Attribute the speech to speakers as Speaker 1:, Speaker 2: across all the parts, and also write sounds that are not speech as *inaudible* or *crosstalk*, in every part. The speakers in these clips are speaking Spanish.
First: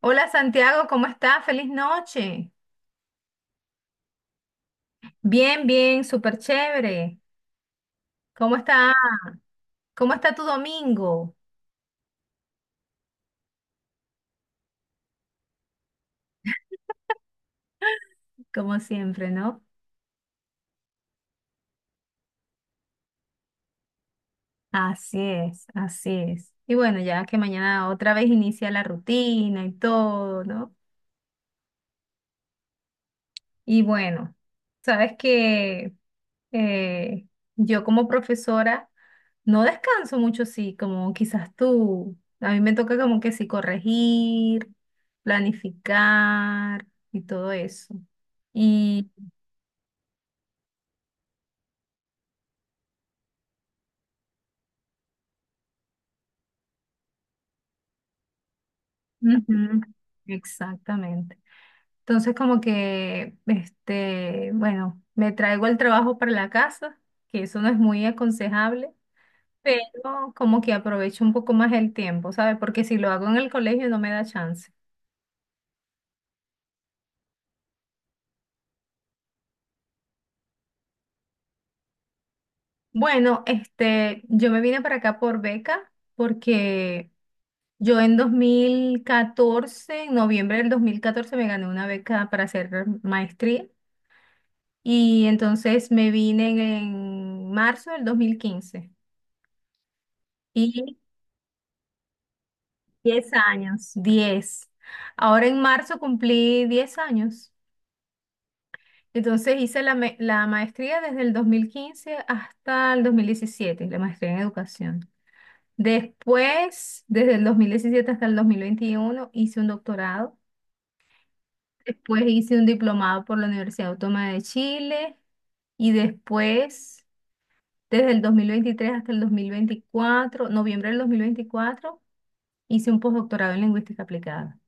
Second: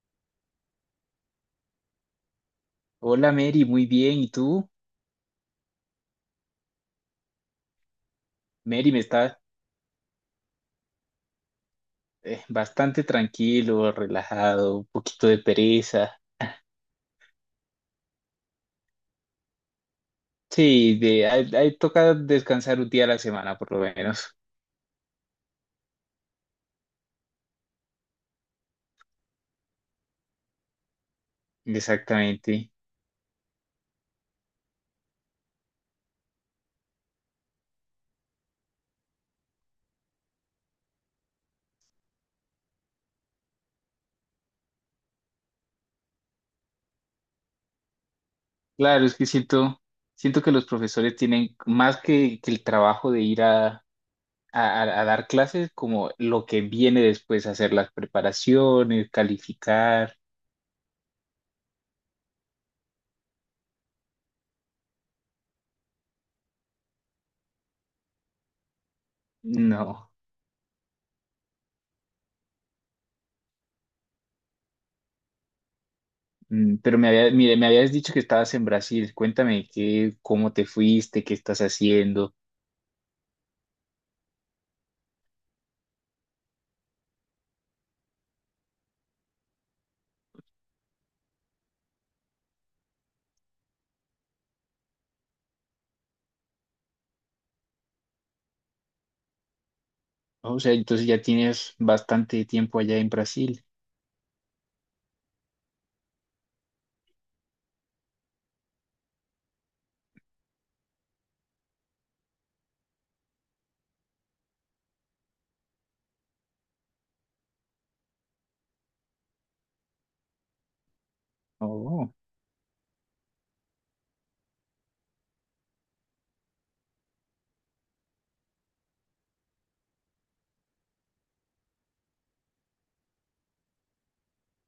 Speaker 1: Hola Santiago, ¿cómo estás? Feliz noche.
Speaker 2: Hola Mary, muy bien. ¿Y tú?
Speaker 1: Bien, bien, súper chévere. ¿Cómo
Speaker 2: Mary,
Speaker 1: está?
Speaker 2: me está
Speaker 1: ¿Cómo está tu domingo?
Speaker 2: bastante tranquilo, relajado, un poquito de pereza.
Speaker 1: Como siempre, ¿no?
Speaker 2: Sí, de, ahí toca descansar un día a la semana por lo menos.
Speaker 1: Así es, así es. Y bueno, ya que mañana otra vez inicia la rutina y todo, ¿no?
Speaker 2: Exactamente.
Speaker 1: Y bueno, sabes que eh, yo como profesora no descanso mucho, sí, como quizás tú. A mí me toca como que sí corregir, planificar y todo eso.
Speaker 2: Claro,
Speaker 1: Y
Speaker 2: es que siento que los profesores tienen más que el trabajo de ir a dar clases, como lo que viene después, hacer las preparaciones,
Speaker 1: ujú,
Speaker 2: calificar.
Speaker 1: exactamente. Entonces como que, este, bueno, me traigo el trabajo para la casa, que eso no es muy aconsejable.
Speaker 2: No.
Speaker 1: Pero como que aprovecho un poco más el tiempo, ¿sabes? Porque si lo hago en el colegio no me da chance.
Speaker 2: Pero me mire, me habías dicho que estabas en Brasil. Cuéntame cómo te fuiste, qué estás haciendo.
Speaker 1: Bueno, este, yo me vine para acá por beca porque yo en 2014, en noviembre del 2014, me gané una beca para hacer maestría y entonces me vine en, en marzo del 2015
Speaker 2: O sea,
Speaker 1: y
Speaker 2: entonces ya tienes bastante tiempo allá en
Speaker 1: 10
Speaker 2: Brasil.
Speaker 1: años, 10. Ahora en marzo cumplí 10 años. Entonces hice la, la maestría desde el 2015 hasta el 2017, la maestría en educación. Después, desde el 2017 hasta el 2021, hice un doctorado.
Speaker 2: Oh,
Speaker 1: Después hice un diplomado por la Universidad Autónoma de Chile. Y después, desde el 2023 hasta el 2024, noviembre del 2024, hice un postdoctorado en lingüística aplicada.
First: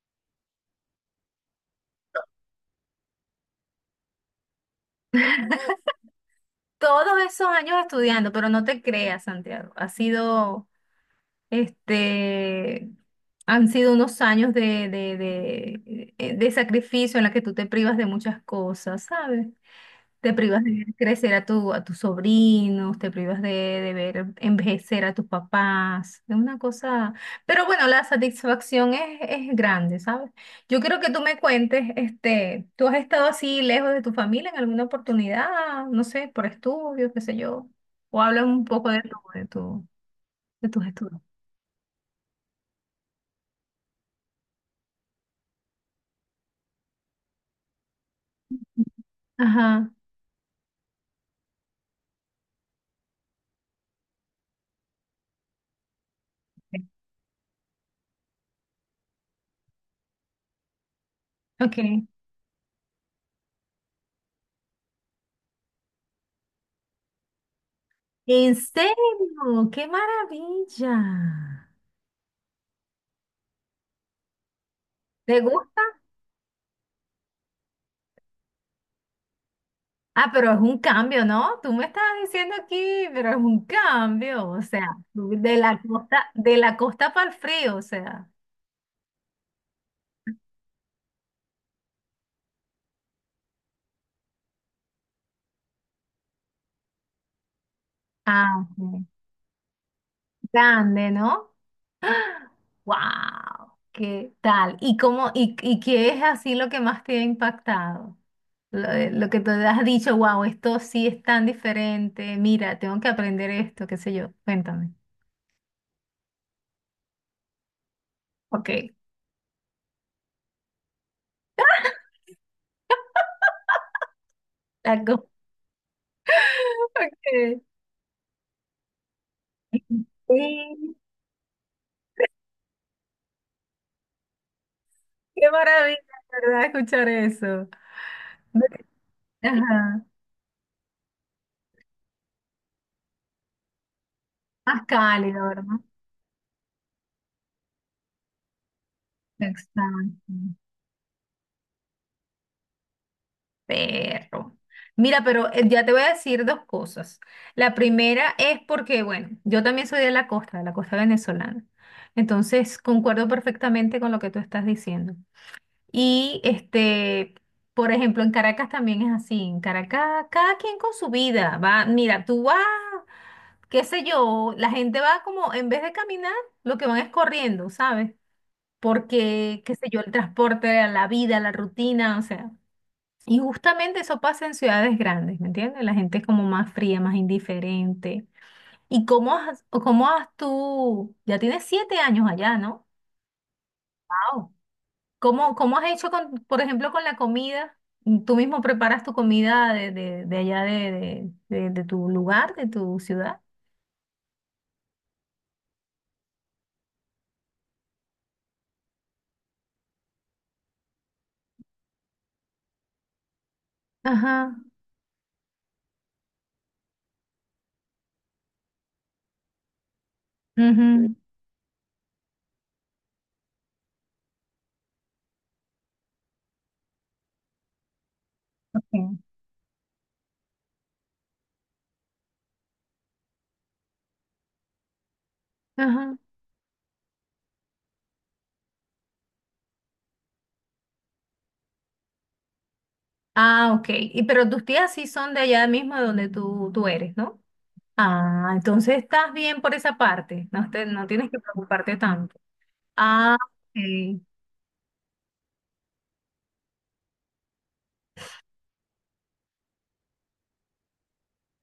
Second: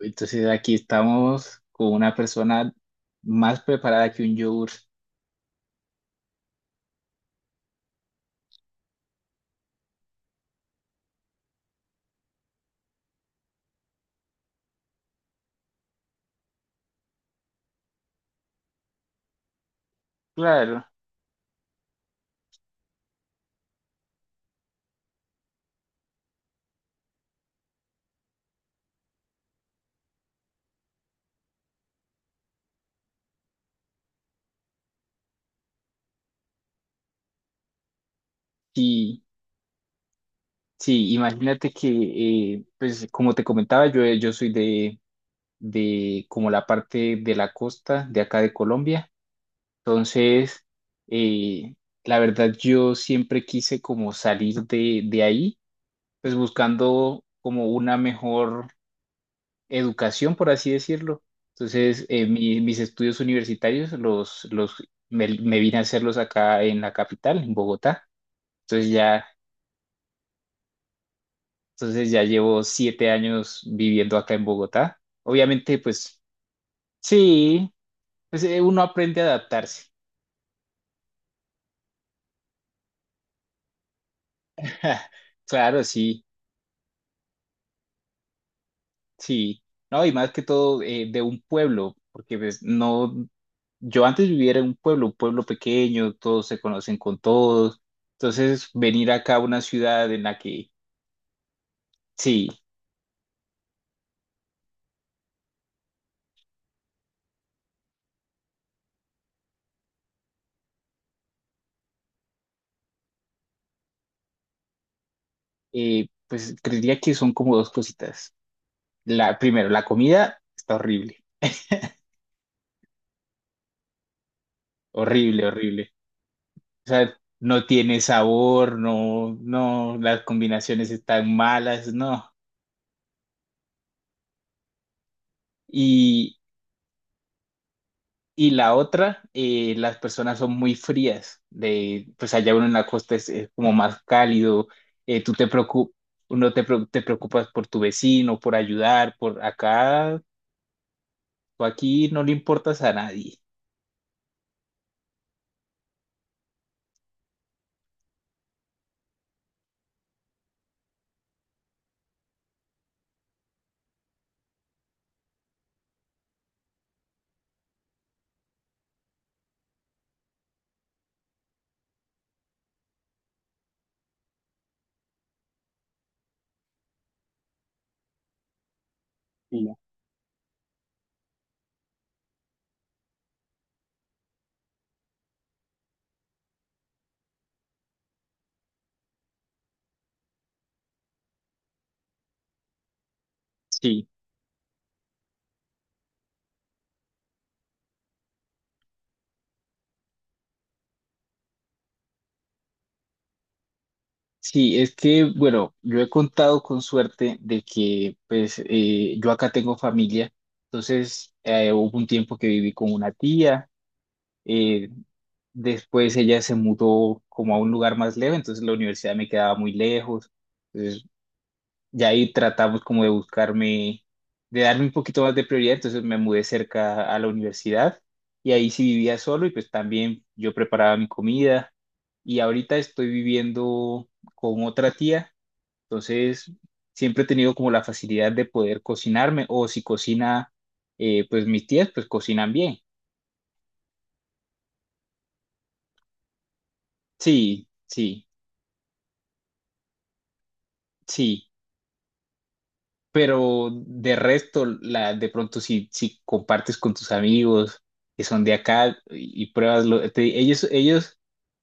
Speaker 2: entonces aquí estamos con una persona más preparada que un yogur.
Speaker 1: Todos esos años estudiando, pero no te creas, Santiago, ha sido este, han sido unos años de sacrificio en la que tú te privas de muchas cosas, ¿sabes? Te privas de
Speaker 2: Claro,
Speaker 1: ver crecer a a tus sobrinos, te privas de ver envejecer a tus papás, es una cosa. Pero bueno, la satisfacción es grande, ¿sabes? Yo quiero que tú me cuentes, este, ¿tú has estado así lejos de tu familia en alguna oportunidad? No sé, por estudios, qué sé yo. O habla un poco de
Speaker 2: sí,
Speaker 1: tu, de tus
Speaker 2: sí,
Speaker 1: estudios.
Speaker 2: imagínate que, pues como te comentaba, yo soy de como la parte de la costa de acá de Colombia.
Speaker 1: Ajá.
Speaker 2: Entonces, eh, la verdad yo siempre quise como salir de ahí, pues buscando como una mejor educación, por así decirlo.
Speaker 1: Ok.
Speaker 2: Entonces, mis estudios universitarios me vine a hacerlos acá en la capital, en Bogotá.
Speaker 1: ¿En
Speaker 2: Entonces ya,
Speaker 1: serio? ¡Qué maravilla!
Speaker 2: entonces ya llevo 7 años viviendo acá en Bogotá.
Speaker 1: ¿Te
Speaker 2: Obviamente,
Speaker 1: gusta?
Speaker 2: pues sí, pues uno aprende a adaptarse.
Speaker 1: Ah, pero es un cambio, ¿no? Tú me estabas diciendo aquí, pero es un cambio, o sea,
Speaker 2: *laughs* Claro, sí.
Speaker 1: de la costa para el frío, o sea.
Speaker 2: Sí, no, y más que todo de un pueblo, porque pues, no, yo antes vivía en un pueblo pequeño, todos se conocen con todos,
Speaker 1: Ah,
Speaker 2: entonces
Speaker 1: ok.
Speaker 2: venir acá a una ciudad en la que,
Speaker 1: Grande, ¿no?
Speaker 2: sí,
Speaker 1: ¡Wow! ¿Qué tal? ¿Y cómo, y qué es así lo que más te ha impactado? Lo que te has dicho, wow, esto sí es tan diferente, mira, tengo que aprender esto, qué sé yo, cuéntame.
Speaker 2: pues creería que son como dos cositas.
Speaker 1: Ok.
Speaker 2: Primero, la comida está horrible, horrible, horrible. O sea,
Speaker 1: Ok.
Speaker 2: no tiene sabor, no, no, las combinaciones
Speaker 1: Sí,
Speaker 2: están malas, no.
Speaker 1: qué maravilla, ¿verdad? Escuchar eso.
Speaker 2: Y la
Speaker 1: Bueno,
Speaker 2: otra, las
Speaker 1: ajá.
Speaker 2: personas son muy frías. De, pues allá uno en la costa es como más cálido.
Speaker 1: Más
Speaker 2: Tú
Speaker 1: cálido,
Speaker 2: te
Speaker 1: ¿verdad?
Speaker 2: preocup, uno te, preo- te preocupas por tu vecino, por ayudar, por acá,
Speaker 1: Exacto.
Speaker 2: tú aquí no le importas a nadie.
Speaker 1: Perro. Mira, pero ya te voy a decir dos cosas. La primera es porque, bueno, yo también soy de la costa venezolana. Entonces, concuerdo perfectamente con lo que tú estás diciendo. Y este, por ejemplo, en Caracas también es así. En Caracas, cada quien con su vida. Va, mira, tú vas. Qué sé yo, la gente va como, en vez de caminar, lo que van es corriendo, ¿sabes? Porque, qué
Speaker 2: Sí.
Speaker 1: sé yo, el transporte, la vida, la rutina, o sea. Y justamente eso pasa en ciudades grandes, ¿me entiendes? La gente es como más fría, más indiferente. ¿Y cómo has, o cómo has tú, ya tienes 7 años allá, ¿no?
Speaker 2: Sí,
Speaker 1: Wow. ¿Cómo, cómo has hecho, con, por ejemplo, con la comida? ¿Tú mismo preparas tu comida de allá de tu lugar, de tu ciudad?
Speaker 2: sí, es que, bueno, yo he contado con suerte de que, pues, yo acá tengo familia, entonces hubo un tiempo que viví con una tía,
Speaker 1: Ajá.
Speaker 2: eh, después ella se mudó como a un lugar más lejos, entonces la universidad me quedaba muy lejos. Entonces
Speaker 1: Ujú,
Speaker 2: ya ahí tratamos como de buscarme, de darme un poquito más de prioridad, entonces me mudé cerca a la universidad y ahí sí
Speaker 1: ok,
Speaker 2: vivía solo y pues también yo preparaba mi comida y ahorita estoy viviendo con otra tía,
Speaker 1: ajá.
Speaker 2: entonces siempre he tenido como la facilidad de poder cocinarme o si cocina, pues mis tías pues cocinan bien.
Speaker 1: Ah, ok. Y, pero tus tías sí son de allá mismo de donde tú eres, ¿no?
Speaker 2: Sí, sí,
Speaker 1: Ah, entonces estás bien por esa parte. No, no tienes que
Speaker 2: sí.
Speaker 1: preocuparte tanto. Ah,
Speaker 2: Pero de
Speaker 1: ok.
Speaker 2: resto, de pronto si compartes con tus amigos que son de acá y pruebas, ellos, ellos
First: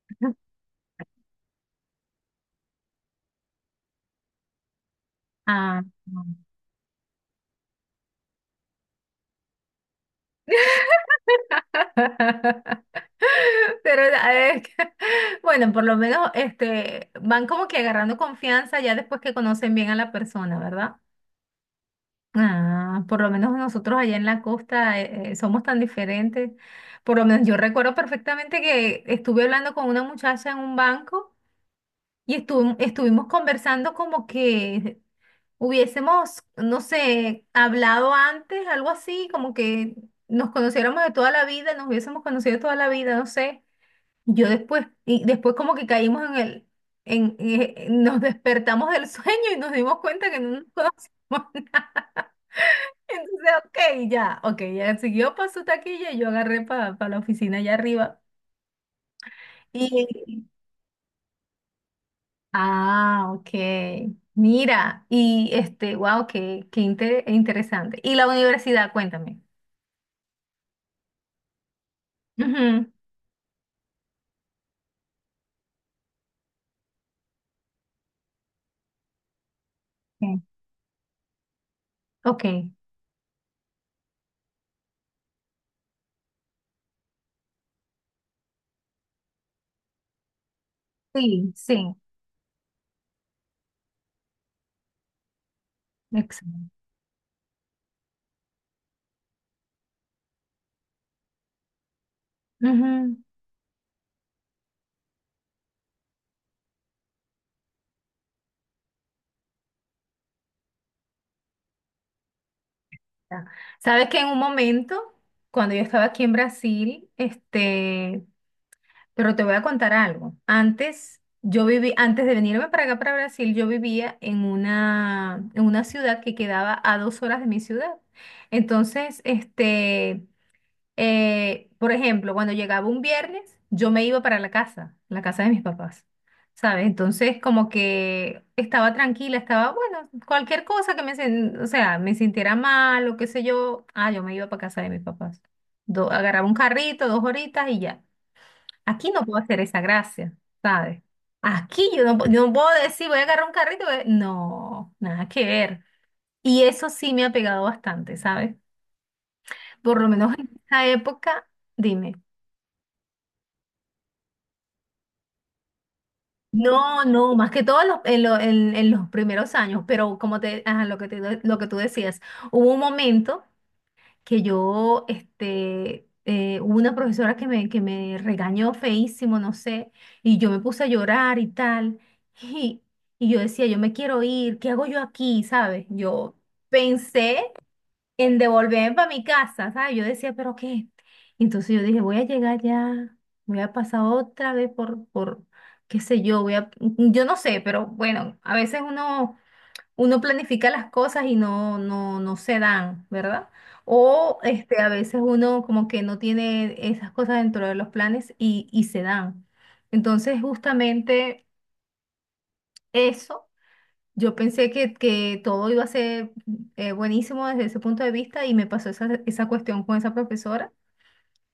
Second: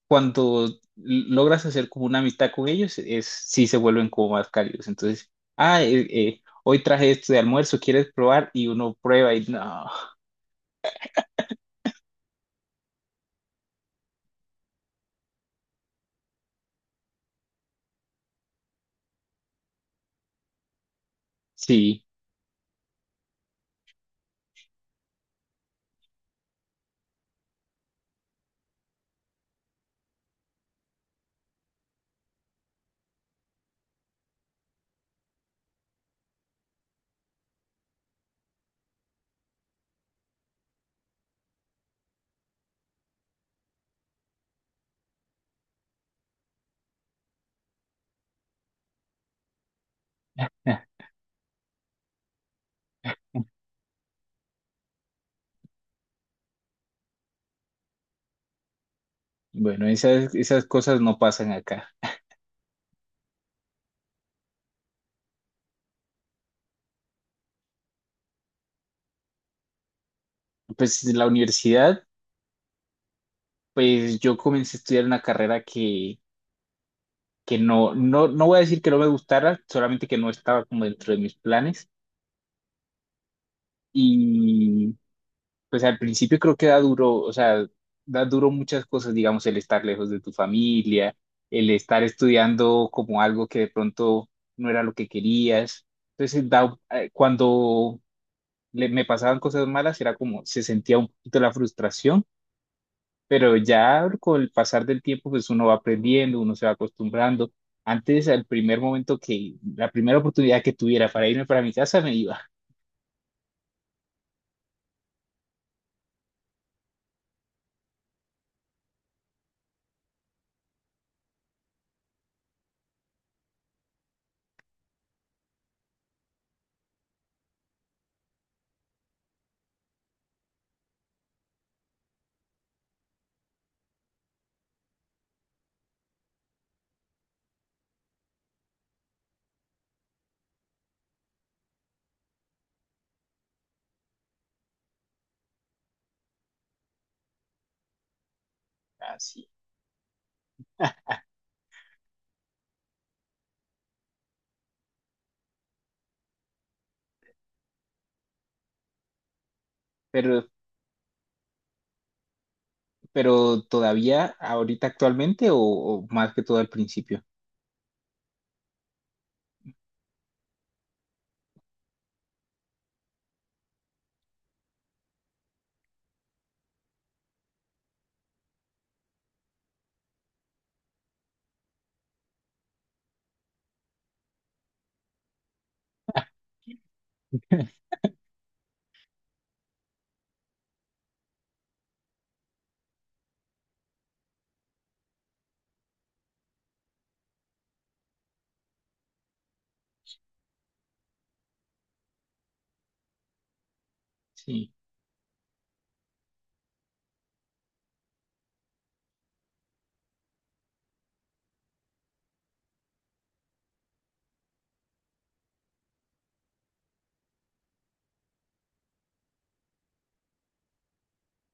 Speaker 2: cuando logras hacer como una amistad con ellos, es, sí se vuelven como más cálidos. Entonces,
Speaker 1: Ah.
Speaker 2: hoy traje esto de almuerzo, ¿quieres probar? Y uno prueba y no,
Speaker 1: *laughs* Pero eh, *laughs* bueno, por lo menos este, van como que agarrando confianza ya después que conocen bien a la persona, ¿verdad?
Speaker 2: sí.
Speaker 1: Ah, por lo menos nosotros allá en la costa somos tan diferentes. Por lo menos yo recuerdo perfectamente que estuve hablando con una muchacha en un banco y estuvimos conversando como que hubiésemos, no sé, hablado antes, algo así, como que nos conociéramos de toda la vida, nos hubiésemos conocido de toda la vida, no sé. Yo después, y después como que caímos en nos despertamos del sueño y nos dimos cuenta que no nos *laughs*
Speaker 2: *laughs*
Speaker 1: conocíamos entonces, ok, ya, ok, ya siguió para su taquilla y yo agarré para la oficina allá arriba.
Speaker 2: Bueno, esas,
Speaker 1: Y,
Speaker 2: esas cosas no pasan acá.
Speaker 1: ah, ok, mira, y este, wow, qué, qué interesante. Y la universidad, cuéntame.
Speaker 2: Pues en la universidad,
Speaker 1: Ujú,
Speaker 2: pues yo comencé a estudiar una carrera que no, no, no voy a decir que no me gustara, solamente que no
Speaker 1: ok,
Speaker 2: estaba como dentro de mis planes.
Speaker 1: ok,
Speaker 2: Y pues al principio creo que da duro, o sea, da duro muchas cosas, digamos, el estar lejos de tu familia,
Speaker 1: sí,
Speaker 2: el
Speaker 1: sí,
Speaker 2: estar estudiando como algo que de pronto no era lo que querías. Entonces,
Speaker 1: excelente.
Speaker 2: cuando me pasaban cosas malas, era como, se sentía un poquito la frustración.
Speaker 1: Ujú,
Speaker 2: Pero ya con el pasar del tiempo, pues uno va aprendiendo, uno se va acostumbrando. Antes, al primer la primera oportunidad que tuviera para irme para mi casa, me iba.
Speaker 1: ya. Sabes que en un momento, cuando yo estaba aquí en Brasil, este, pero te voy a contar algo. Antes, yo viví, antes de venirme para acá, para Brasil, yo vivía en una ciudad que quedaba a 2 horas de mi ciudad. Entonces, este, por ejemplo, cuando llegaba un viernes, yo me iba para la casa de mis papás, ¿sabes? Entonces, como que estaba tranquila, estaba, bueno, cualquier cosa que me, o sea, me sintiera mal o qué sé yo, ah, yo me iba para casa de mis papás. Agarraba un carrito, dos horitas y ya. Aquí no puedo
Speaker 2: Así.
Speaker 1: hacer esa gracia, ¿sabes? Aquí yo no, yo no puedo decir, voy a agarrar un carrito. Voy No, nada que ver. Y eso sí me ha pegado bastante, ¿sabes? Por lo menos
Speaker 2: Pero,
Speaker 1: en esa época, dime.
Speaker 2: pero todavía, ahorita actualmente, o más que todo al
Speaker 1: No,
Speaker 2: principio.
Speaker 1: no, más que todo en los, en los primeros años, pero como te, ajá, lo que lo que tú decías, hubo un momento que yo, este, hubo una profesora que me regañó feísimo, no sé, y yo me puse a llorar y tal, y, y yo decía, yo me quiero ir, ¿qué hago yo aquí? ¿Sabes? Yo pensé en devolverme para mi casa, ¿sabes? Yo decía, ¿pero qué? Entonces yo dije, voy a llegar ya, voy a pasar otra vez qué sé yo, voy a, yo no sé, pero bueno, a veces uno planifica las cosas y no se dan, ¿verdad? O
Speaker 2: Sí,
Speaker 1: este, a veces uno como que no tiene esas cosas dentro de los planes y se dan. Entonces, justamente eso, yo pensé que todo iba a ser buenísimo desde ese punto de vista y me pasó esa, esa cuestión con esa profesora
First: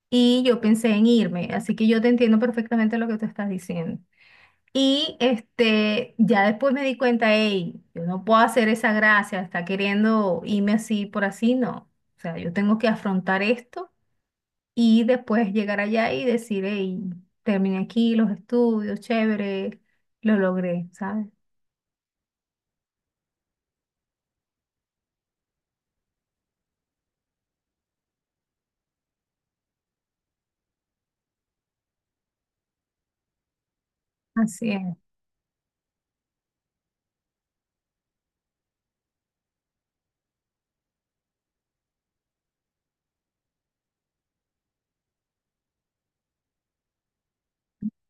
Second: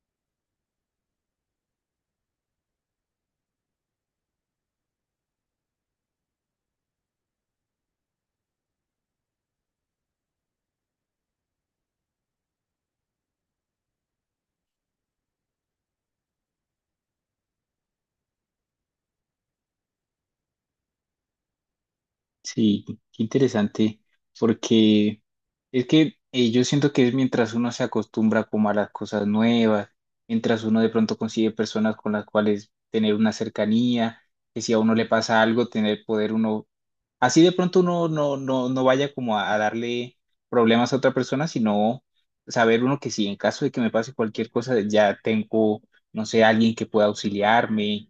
Speaker 1: y yo pensé en irme. Así que yo te entiendo perfectamente lo que tú estás diciendo. Y este, ya después me di cuenta, hey, yo no puedo hacer esa gracia, está queriendo irme así por así, no. O sea, yo tengo que afrontar esto y después llegar allá y decir, hey, terminé aquí los estudios, chévere, lo logré, ¿sabes?
Speaker 2: sí, qué interesante. Porque es que yo siento que es mientras uno se acostumbra como a las cosas nuevas, mientras uno de pronto consigue personas con las cuales tener una cercanía, que
Speaker 1: Así
Speaker 2: si a
Speaker 1: es,
Speaker 2: uno le pasa algo, tener poder uno así de pronto uno no, no, no vaya como a darle problemas a otra persona, sino saber uno que si en caso de que me pase cualquier cosa, ya tengo, no sé, alguien que pueda auxiliarme.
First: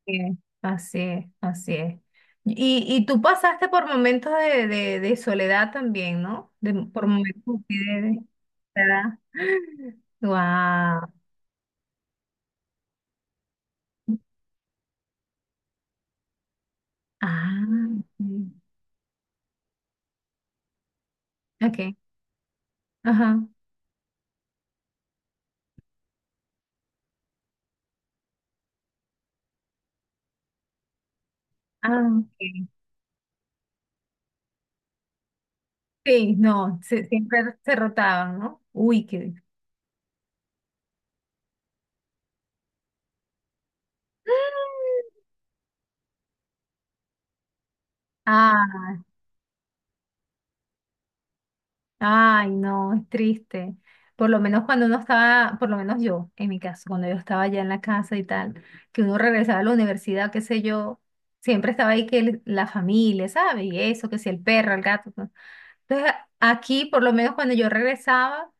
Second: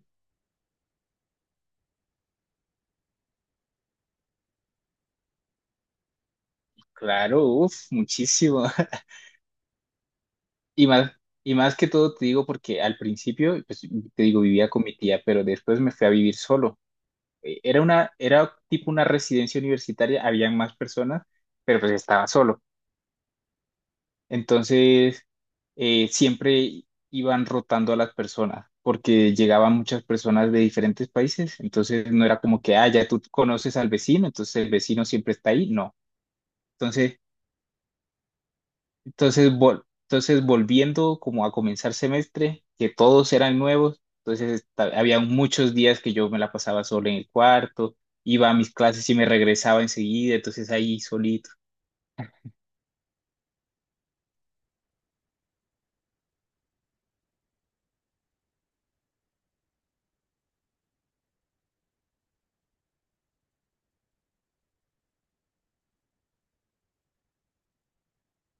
Speaker 1: así es, así es, así es. Y tú pasaste por momentos de soledad también, ¿no? De, por
Speaker 2: Claro,
Speaker 1: momentos de...
Speaker 2: uff,
Speaker 1: de,
Speaker 2: muchísimo. *laughs*
Speaker 1: ¿verdad?
Speaker 2: Y
Speaker 1: Wow.
Speaker 2: más, y más que todo te digo porque al principio, pues te
Speaker 1: *gasps*
Speaker 2: digo, vivía con mi tía, pero después me fui a vivir solo.
Speaker 1: Ah,
Speaker 2: Era una,
Speaker 1: sí.
Speaker 2: era tipo una residencia universitaria, habían más personas, pero pues
Speaker 1: Ok.
Speaker 2: estaba solo.
Speaker 1: Ajá.
Speaker 2: Entonces, siempre iban rotando a las personas porque llegaban muchas personas de diferentes países.
Speaker 1: Ah,
Speaker 2: Entonces, no
Speaker 1: ok.
Speaker 2: era como que, ah, ya tú conoces al vecino, entonces el vecino siempre está ahí. No.
Speaker 1: Sí, no,
Speaker 2: Entonces,
Speaker 1: siempre se rotaban, ¿no? Uy, qué.
Speaker 2: entonces volviendo como a comenzar semestre, que todos eran nuevos, entonces había muchos días que yo me la pasaba solo en el cuarto, iba a mis
Speaker 1: Ah,
Speaker 2: clases y me regresaba enseguida, entonces ahí solito.
Speaker 1: ay, no, es triste. Por lo menos cuando uno estaba, por lo menos yo, en mi caso, cuando yo estaba ya en la casa y tal, que uno regresaba a la universidad, qué sé yo, siempre estaba ahí que la familia, ¿sabes? Y eso, que si el perro, el gato. ¿No? Entonces, aquí, por lo menos cuando yo regresaba,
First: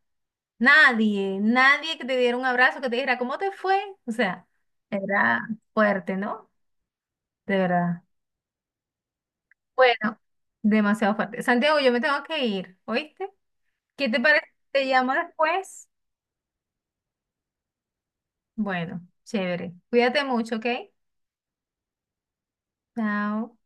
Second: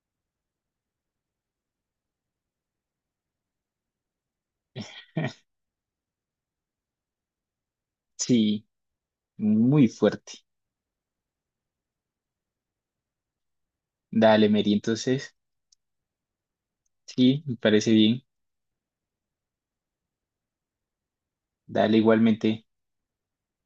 Speaker 1: nadie, nadie que te diera un abrazo, que te dijera, ¿cómo te fue? O sea, era fuerte, ¿no? De verdad.
Speaker 2: Sí, muy
Speaker 1: Bueno,
Speaker 2: fuerte.
Speaker 1: demasiado fuerte. Santiago, yo me tengo que ir, ¿oíste? ¿Qué te parece?
Speaker 2: Dale,
Speaker 1: Si
Speaker 2: Mary,
Speaker 1: te llamo
Speaker 2: entonces,
Speaker 1: después.
Speaker 2: sí, me parece bien.
Speaker 1: Bueno, chévere. Cuídate mucho, ¿ok?
Speaker 2: Dale igualmente.
Speaker 1: Chao.